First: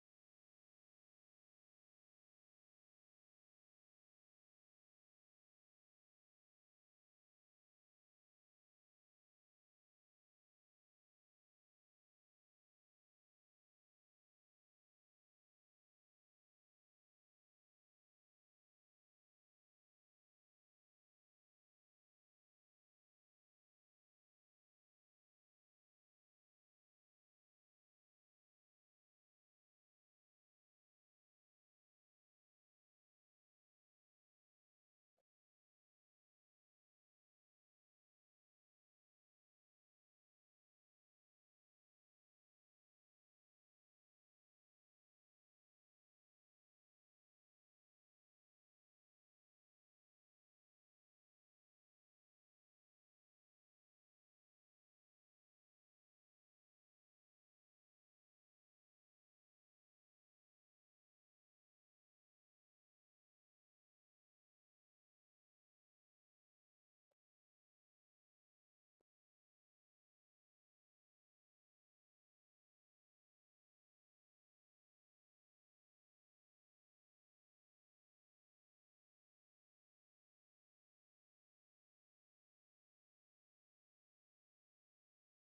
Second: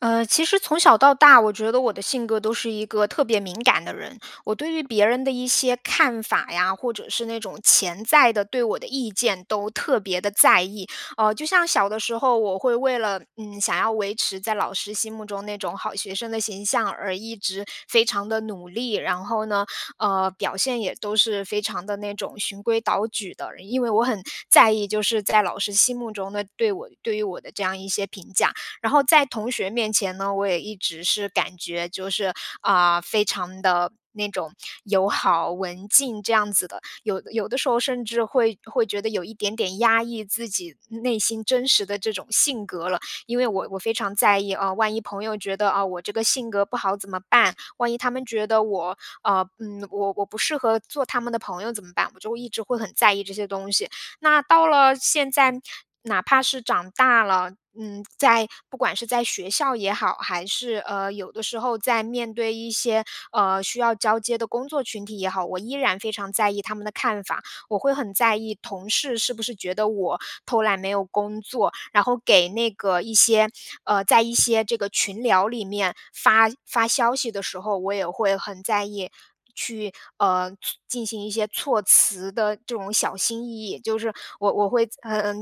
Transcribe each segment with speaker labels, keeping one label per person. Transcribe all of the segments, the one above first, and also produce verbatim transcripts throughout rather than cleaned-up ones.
Speaker 1: 呃，其实从小到大，我觉得我的性格都是一个特别敏感的人。我对于别人的一些看法呀，或者是那种潜在的、对我的意见都特别地在意。呃，就像小的时候，我会为了，嗯，想要维持在老师心目中那种好学生的形象，而一直非常地努力。然后呢，呃，表现也都是非常的那种循规蹈矩的。然因为我很在意，就是，在老师心目中的对我对于我的这样一些评价。然后在同学面前呢，我也一直是感觉就是，啊，非常的那种友好、文静这样子的。有有的时候，甚至会会觉得有一点点压抑自己内心真实的这种性格了。因为我我非常在意“啊，万一朋友觉得，哦，我这个性格不好怎么办？万一他们觉得我呃，嗯，我我不适合做他们的朋友怎么办？”我就一直会很在意这些东西。那到了现在哪怕是长大了，嗯，在不管是在学校也好，还是，呃，有的时候在面对一些，呃，需要交接的工作群体也好，我依然非常在意他们的看法。我会很在意同事是不是觉得我偷懒，没有工作。然后给那个一些呃，在一些这个群聊里面发发消息的时候，我也会很在意去呃，措进行一些措辞的这种小心翼翼。就是我我会在呃，呃，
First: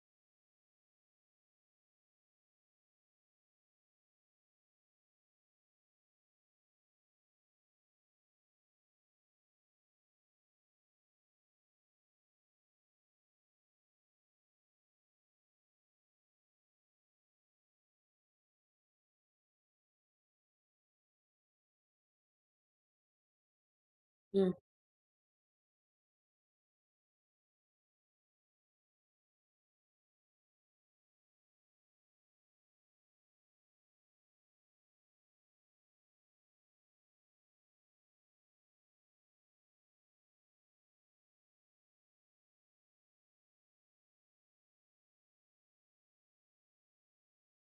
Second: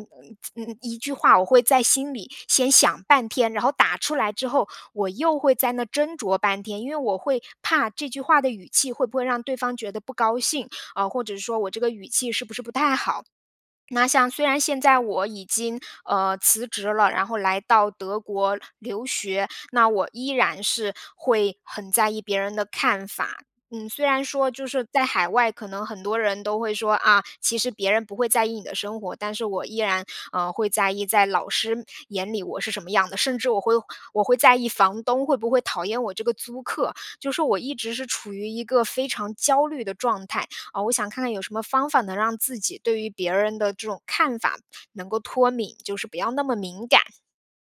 Speaker 1: 在呃，一句话我会在心里先想半天，然后打出来之后，我又会在那斟酌半天。因为我会怕这句话的语气会不会让对方觉得不高兴，呃，或者说我这个语气是不是不太好。那像虽然现在我已经，呃，辞职了，然后来到德国留学，那我依然是会很在意别人的看法。嗯，虽然说
Speaker 2: 嗯。
Speaker 1: 就是在海外，可能很多人都会说：“啊，其实别人不会在意你的生活。”但是我依然，呃，会在意在老师眼里我是什么样的，甚至我会我会在意房东会不会讨厌我这个租客。就说我一直是处于一个非常焦虑的状态，呃，我想看看有什么方法能让自己对于别人的这种看法，能够脱敏，就是不要那么敏感。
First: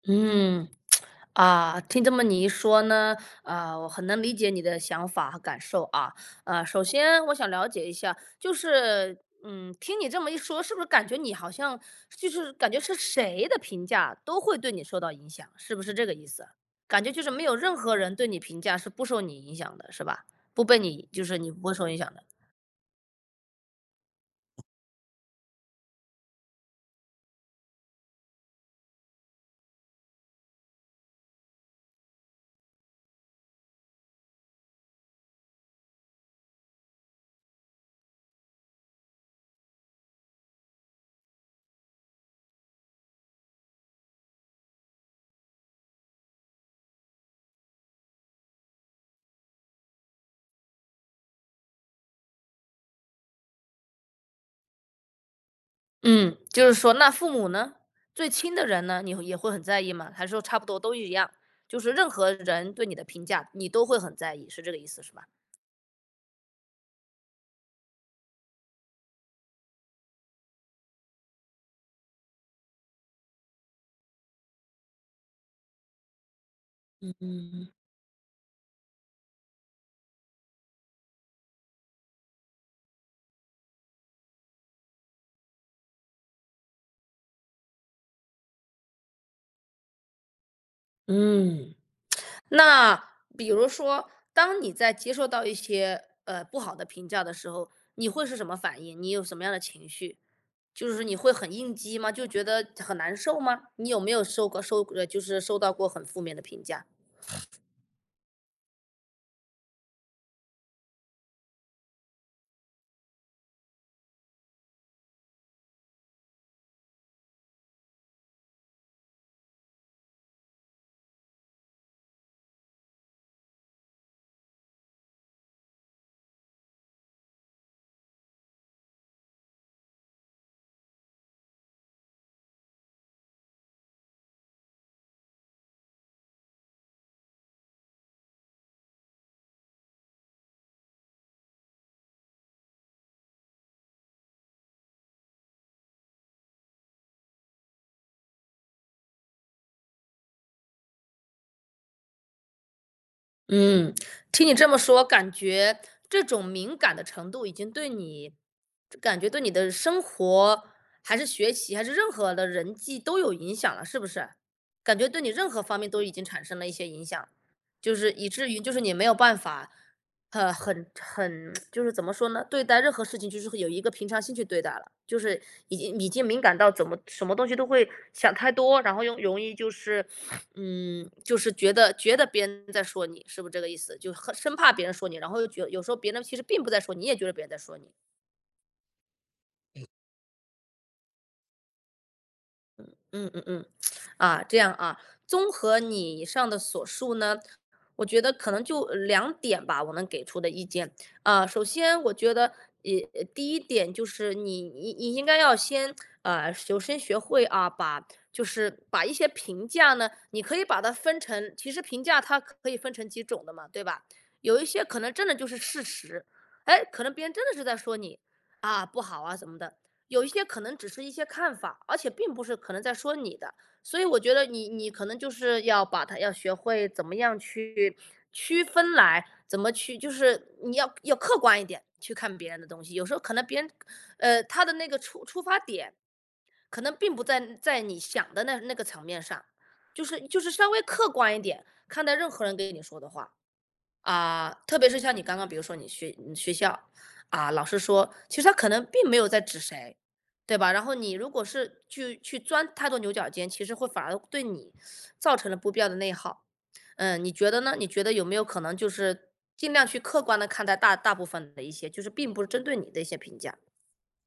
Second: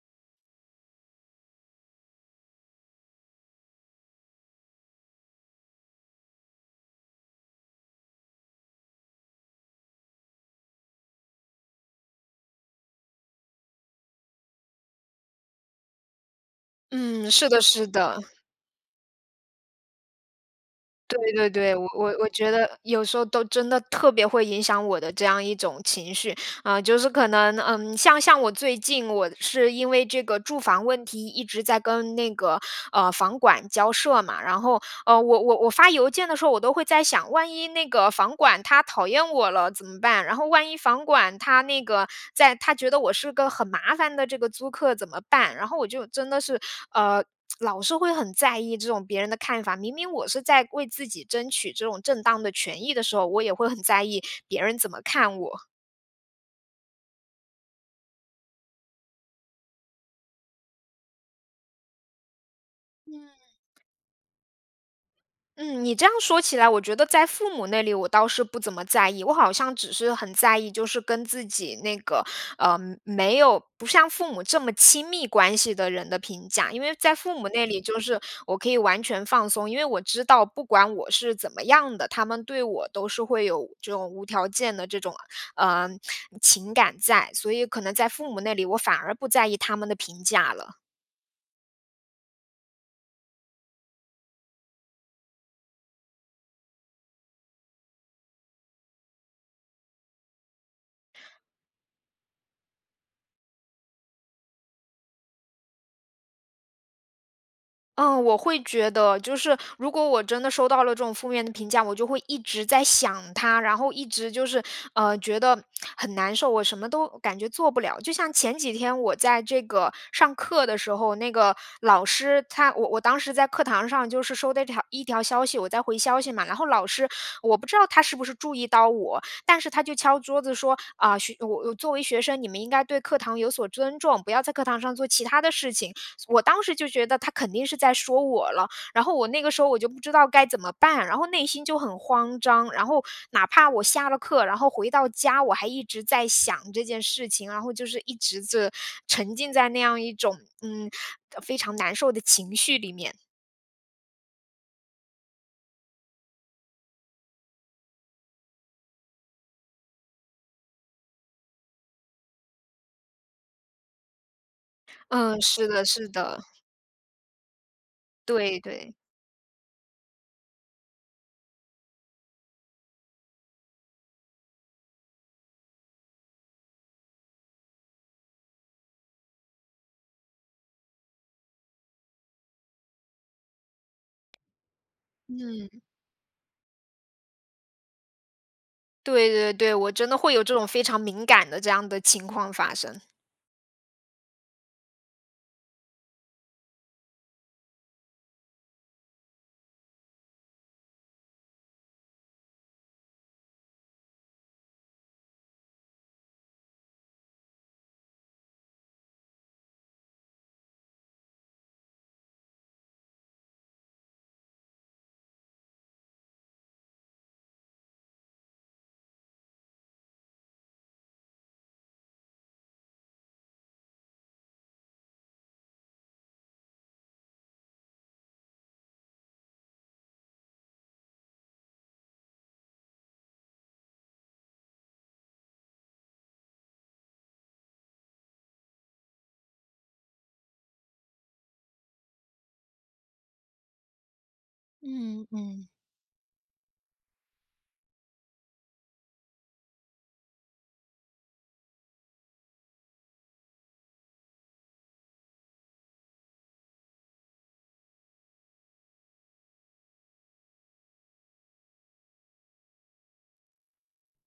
Speaker 2: 嗯，啊，听这么你一说呢，呃，我很能理解你的想法和感受啊。呃，首先我想了解一下，就是嗯，听你这么一说，是不是感觉你好像就是感觉是谁的评价，都会对你受到影响，是不是这个意思啊？感觉就
Speaker 1: 嗯，
Speaker 2: 是没
Speaker 1: 是
Speaker 2: 有
Speaker 1: 的
Speaker 2: 任
Speaker 1: 是
Speaker 2: 何人
Speaker 1: 的。
Speaker 2: 对你评价，是不受你影响的，是吧？不被你就
Speaker 1: 对
Speaker 2: 是
Speaker 1: 对
Speaker 2: 你不会
Speaker 1: 对，我
Speaker 2: 受影
Speaker 1: 我
Speaker 2: 响的。
Speaker 1: 我觉得有时候都真的特别会影响我的这样一种情绪。呃，就是可能，嗯，像像我最近，我是因为这个住房问题，一直在跟那个，呃，房管交涉嘛。然后，呃，我我我发邮件的时候，我都会在想，万一那个房管，他讨厌我了怎么办？然后万一房管他那个在他觉得我是个很麻烦的这个租客，怎么办？然后我就真的是呃，老是会很在意这种别人的看法，明明我是在为自己争取这种正当的权益的时候，我也会很在意，别人怎么看我。
Speaker 2: 嗯，就是说，那父母呢？最亲的人呢，你会也会很在意吗？还是说差不多都一样，就是任何人对你的评
Speaker 1: 嗯。
Speaker 2: 价，你都会很在意，是这个意思是吧？
Speaker 1: 嗯，你这样说起来，我觉得在父母那里，我倒是不怎么在意。我好像只是很在意就是跟自己那个呃，没有不像父母这么亲密关系的人的评价。因为在
Speaker 2: 嗯
Speaker 1: 父母
Speaker 2: 嗯
Speaker 1: 那
Speaker 2: 嗯。
Speaker 1: 里，就是我可以完全放松，因为我知道不管我是怎么样的，他们对我都是会有这种无条件的这种，呃，情感在，所以可能在父母那里，我反而不在意他们的评价了。
Speaker 2: 嗯。那比如说，当你在接受到一些，呃，不好的评价的时候，你会是什么反应？你有什么样的情绪？就是你会很应激吗，就觉得很难受吗？你有没有受过受呃，就是受到过很负面的评价？
Speaker 1: 嗯，我会觉得。就是如果我真的收到了这种负面的评价，我就会一直在想它，然后一直就是，呃，觉得 很难受，我什么都感觉做不了。就像前几天我在这个上课的时候，那个老师他我我当时在课堂上就是收到的一条一条消息，我在回消息嘛。然后老师我不知道他是不是注意到我，但是他就敲桌子说：“啊，学呃，我作为学生，你们应该对课堂有所尊重，不要在课堂上做其它的事情。“这我当时就觉得他肯定是在说我了。然后我那个时候我就不知道该怎么办，然后内心就很慌张。然后哪怕我下了课，然后回到家，我还一直在想这件事情。然后就是一直是沉浸在那样一种，嗯，呃，非常难受的情绪里面。
Speaker 2: 嗯。听你这么说，感觉这种敏感的程度已经对你感觉对你的生活，还是学习，还是任何的人际都有影响了，是不是？感觉对你
Speaker 1: 嗯，
Speaker 2: 任何
Speaker 1: 是
Speaker 2: 方
Speaker 1: 的
Speaker 2: 面都
Speaker 1: 是
Speaker 2: 已经产
Speaker 1: 的。
Speaker 2: 生了一些影响，就是以至于
Speaker 1: 对
Speaker 2: 就是你
Speaker 1: 对。
Speaker 2: 没有办法，呃，很很 就是怎么说呢，对待任何事情就是会有一个平常心去对待了。就是已经已经敏感到怎么什么东西都会想太多，然后又容易，就是，嗯，就是觉得觉得别人在说你，是不是这个意思？就很生怕别人说你，然后又觉得
Speaker 1: 嗯。
Speaker 2: 有时候别人其实并不在说你，你也觉得别人在说你。
Speaker 1: 对对对，
Speaker 2: 嗯。
Speaker 1: 我真的会有这种非常敏感的这样的情况发
Speaker 2: 嗯，
Speaker 1: 生。
Speaker 2: 嗯嗯嗯，啊，这样啊，综合你以上的所述呢，我觉得可能就两点吧，我能给出的意见。啊，首先，我觉得，呃，呃，第一点就是你你你应该要先呃，首先学会啊，把就是把一些评价呢，你可以把它分成其实评价它可以分成几种的嘛，对吧？有一些可能真的就是事实，诶，可能别人真的是在说你，啊，不好啊怎么的。有一些可能只是一些看法，而且并不是可能在说你的，所以我觉得你你可能就是要把它要学会怎么样去区分来，怎么去就是你要要客观一点，去看别人的东西。有时候可能别人的个呃，他的那个出出发点，可能并不在在你想的那那个层面上，就是就是稍微客观一点，看待任何人给你说的话。啊，特别是像你
Speaker 1: 嗯，
Speaker 2: 刚刚比如
Speaker 1: 嗯。
Speaker 2: 说你学你学校，啊，老师说，其实他可能并没有在指谁，对吧？然后你如果是去去钻太多牛角尖，其实会反而对你 造成了不必要的内耗。呃，你觉得呢？你觉得有没有可能就是，尽量去客观地看待大大部分的一些，就是并不是针对你的一些评价？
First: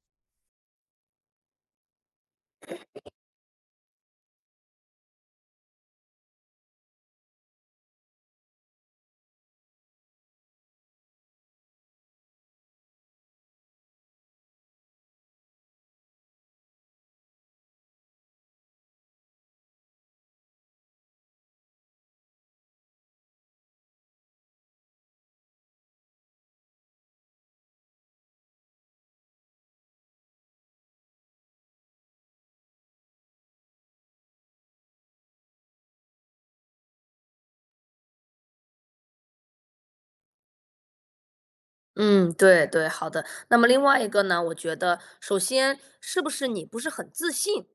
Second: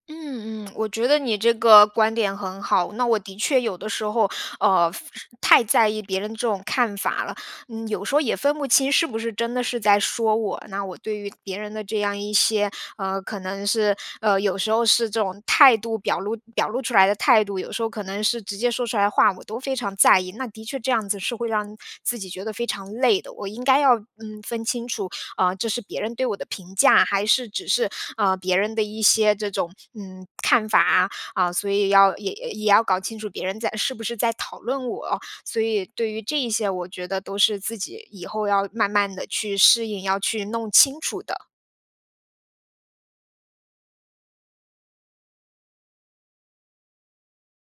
Speaker 1: 嗯嗯，我觉得你这个观点很好。那我的确有的时候，呃，非太在意别人这种看法了，嗯，有时候也分不清是不是真的是在说我。那我对于别人的这样一些呃，可能是呃，有时候是这种态度，表露表露出来的态度，有时候可能是直接说出来的话，我都非常在意。那的确这样子，是会让自己觉得非常累的，我应该要，嗯，分清楚，呃，这是别人对我的评价，还是只是，呃，别人的一些这种，嗯，看法啊。啊，所以要也也要搞清楚别人在是不是在讨论我，所以对于这一些，我觉得都是自己以后要慢慢地去适应，要去弄清楚的。
Speaker 2: 嗯，对对，好的。那么另外一个呢，我觉得，首先是不是你不是很自信？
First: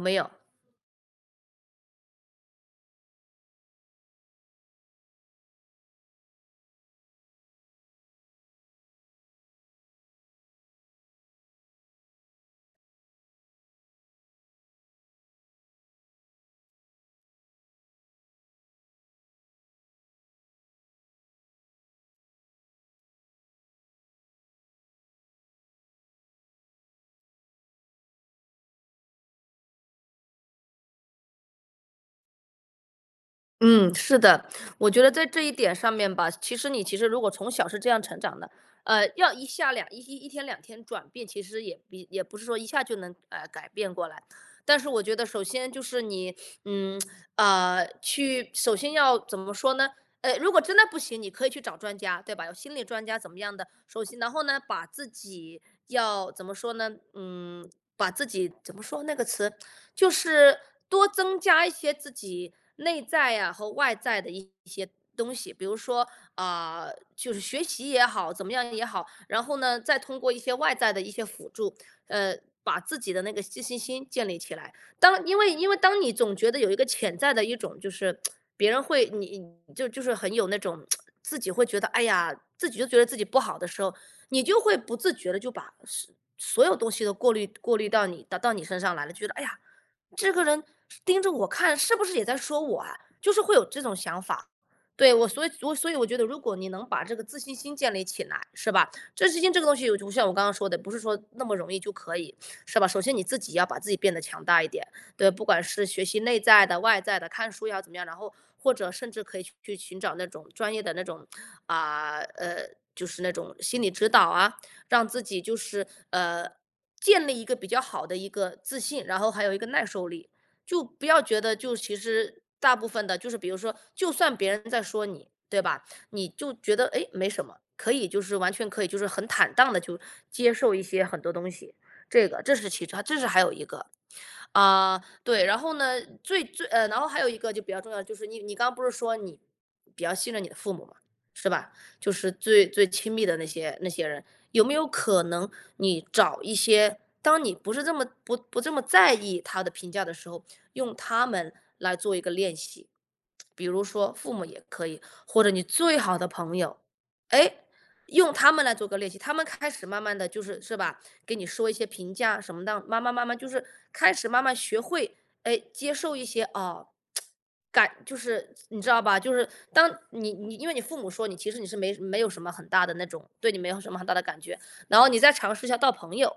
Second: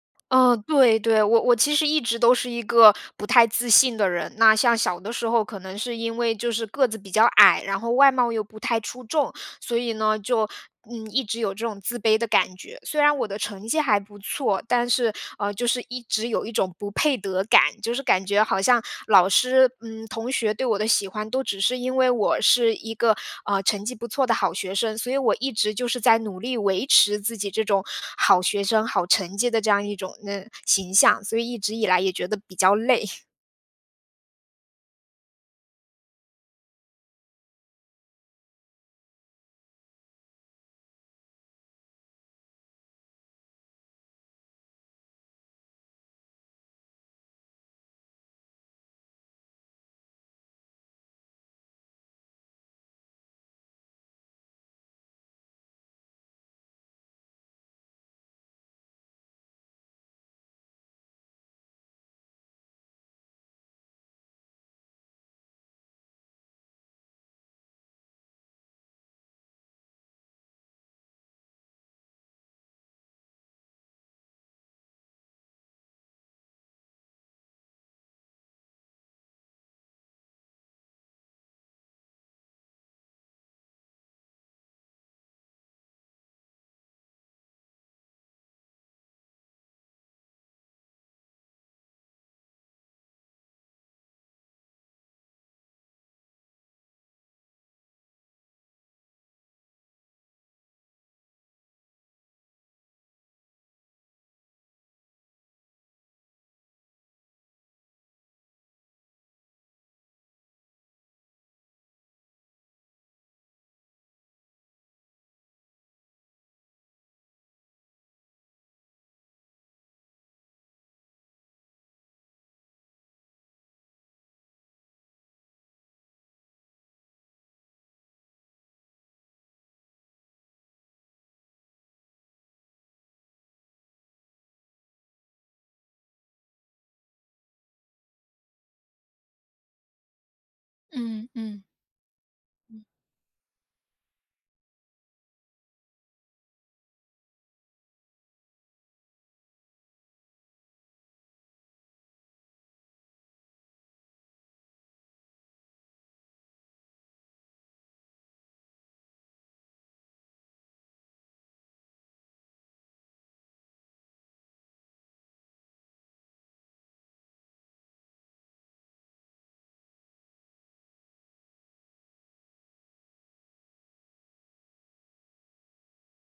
Speaker 2: 有没有？
Speaker 1: 嗯，对对，我我其实一直都是一个不太自信的人。那像小的时候，可能是因为就是个子比较矮，然后外貌又不太出众。所以呢，就，嗯，一直有这种自卑的感觉，虽然我的成绩还不错，但是，呃，就是一直有一种不配得感。就是感觉好像老师、嗯，同学对我的喜欢，都只是因为我是一个，呃，成绩不错的好学生，所以我一直就是在努力维持自己这种好学生、好成绩的这样一种那形象，所以一直以来也觉得比较累。
Speaker 2: 嗯，是的。我觉得在这一点上面吧，其实你其实如果从小是这样成长的，呃，要一下两一一一天两天转变，其实也也也不是说一下就能把它改变过来。但是我觉得首先就是你，嗯，啊，去首先要怎么说呢？呃，如果真的不行，你可以去找专家，对吧？有心理专家怎么样的，首先然后呢，把自己要怎么说呢？嗯，把自己怎么说那个词？就是多增加一些自己内在啊和外在的一些东西。比如说，呃，就是学习也好，怎么样也好，然后呢，再通过一些外在的一些辅助，呃，把自己的那个寄信心建立起来。当因为因为当你总觉得有一个潜在的一种就是，别人会你你就就是很有那种 自己会觉得，哎呀，自己都觉得自己不好的时候，你就会不自觉地就把所所有东西都过滤过滤到你到到你身上来了。就觉得：“哎呀，这个人盯着我看，是不是也在说我啊？”就是会有这种想法。对，我所以我所以我觉得如果你能把这个自信心建立起来，是吧？自信心这个东西我就我就像我刚刚说的，不是说那么容易就可以，是吧？首先你自己要把自己变得强大一点，对。不管是学习内在的、外在的，看书要怎么样。然后或者甚至可以去寻找那种专业的那种啊，呃，就是那种心理指导啊，让自己就是，呃，建立一个比较好的一个自信，然后还有一个耐受力。就不要觉得就其实大部分的就是比如说，就算别人在说你，对吧？你就觉得：“诶，没什么。”可以就是完全可以就是很坦荡地去接受一些很多东西，这个。这是其实这是还有一个，啊，对。然后呢，最最呃，然后还有一个就比较重要的，就是你你刚不是说你比较信任你的父母嘛，
Speaker 1: 嗯，
Speaker 2: 是
Speaker 1: 嗯。
Speaker 2: 吧？就是最
Speaker 1: 嗯。
Speaker 2: 最亲密的那些那些人，有没有可能你找一些当你不是这么不不这么在意他的评价的时候，用他们来做一个练习？比如说父母也可以，或者你最好的朋友，诶，用他们来做个练习。他们开始慢慢地就是是吧？给你说一些评价什么荡，慢慢慢慢就是开始慢慢学会，诶，接受一些，哦，感就是你知道吧，就是当你你因为你父母说你其实你是没什没有什么很大的那种对你没有什么很大的感觉。然后你再尝试一下到朋友，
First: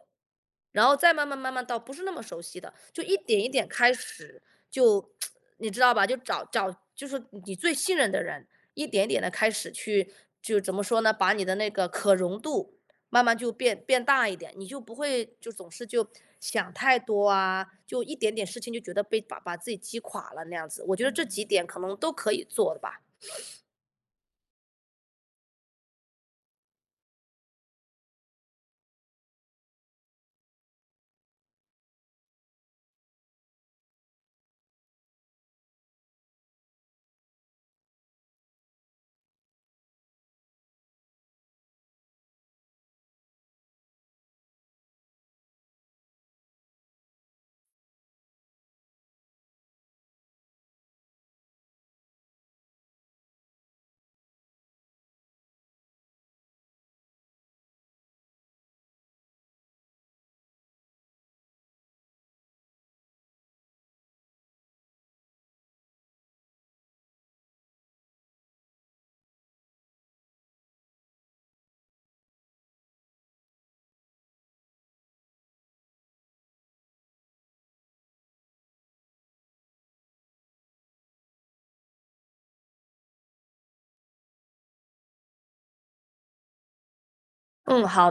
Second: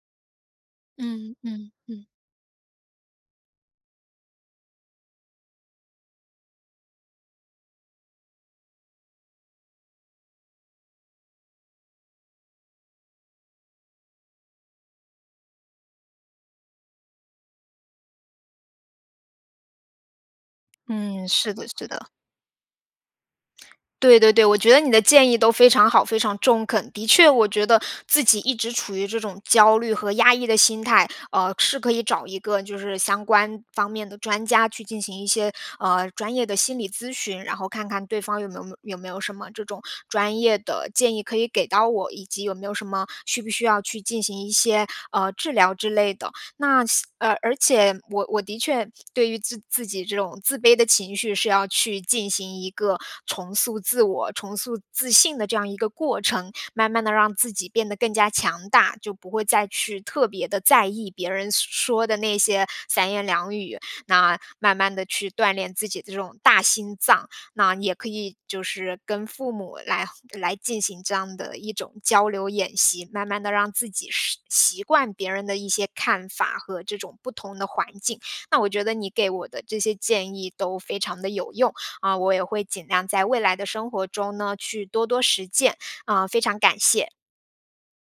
Speaker 2: 然后再慢
Speaker 1: 嗯，
Speaker 2: 慢慢慢
Speaker 1: 嗯，
Speaker 2: 到不是
Speaker 1: 嗯。
Speaker 2: 那么熟悉的。就一点一点开始，就 你知道吧？就找找就是说你最信任的人，一点一点地开始去就怎么说呢？把你的那个可容度慢慢就变变大一点，你就不会，就总是就想太多啊，就一点点事情就觉得被把把自己击垮了那样子，我觉得这
Speaker 1: 嗯，
Speaker 2: 几
Speaker 1: 是的
Speaker 2: 点可
Speaker 1: 是
Speaker 2: 能
Speaker 1: 的。
Speaker 2: 都可以做的吧。
Speaker 1: 对对对，我觉得你的建议都非常好、非常中肯。的确我觉得自己一直处于这种焦虑和压抑的心态，呃，是可以找一个就是相关方面的专家去进行一些，呃，专业的心理咨询。然后看看对方有没有没有没有什么这种专业的建议可以给到我，以及有没有什么需不需要去进行一些，呃，治疗之类的。那细而而且我我的确对于制自己这种自卑的情绪，是要去进行一个重塑自我、重塑自信的这样一个过程，慢慢地让自己变得更加强大，就不会再去特别地在意别人所说的那些三言两语。那慢慢地去锻炼自己的这种大心脏，那也可以就是跟父母来来进行这样的一种交流演习，慢慢地让自己适习惯别人的一些看法和这种不同的环境。那我觉得你给我的这些建议都非常地有用，啊，我也会尽量在未来的生活中呢，去多多实践。啊，非常感谢。
Speaker 2: 嗯，好。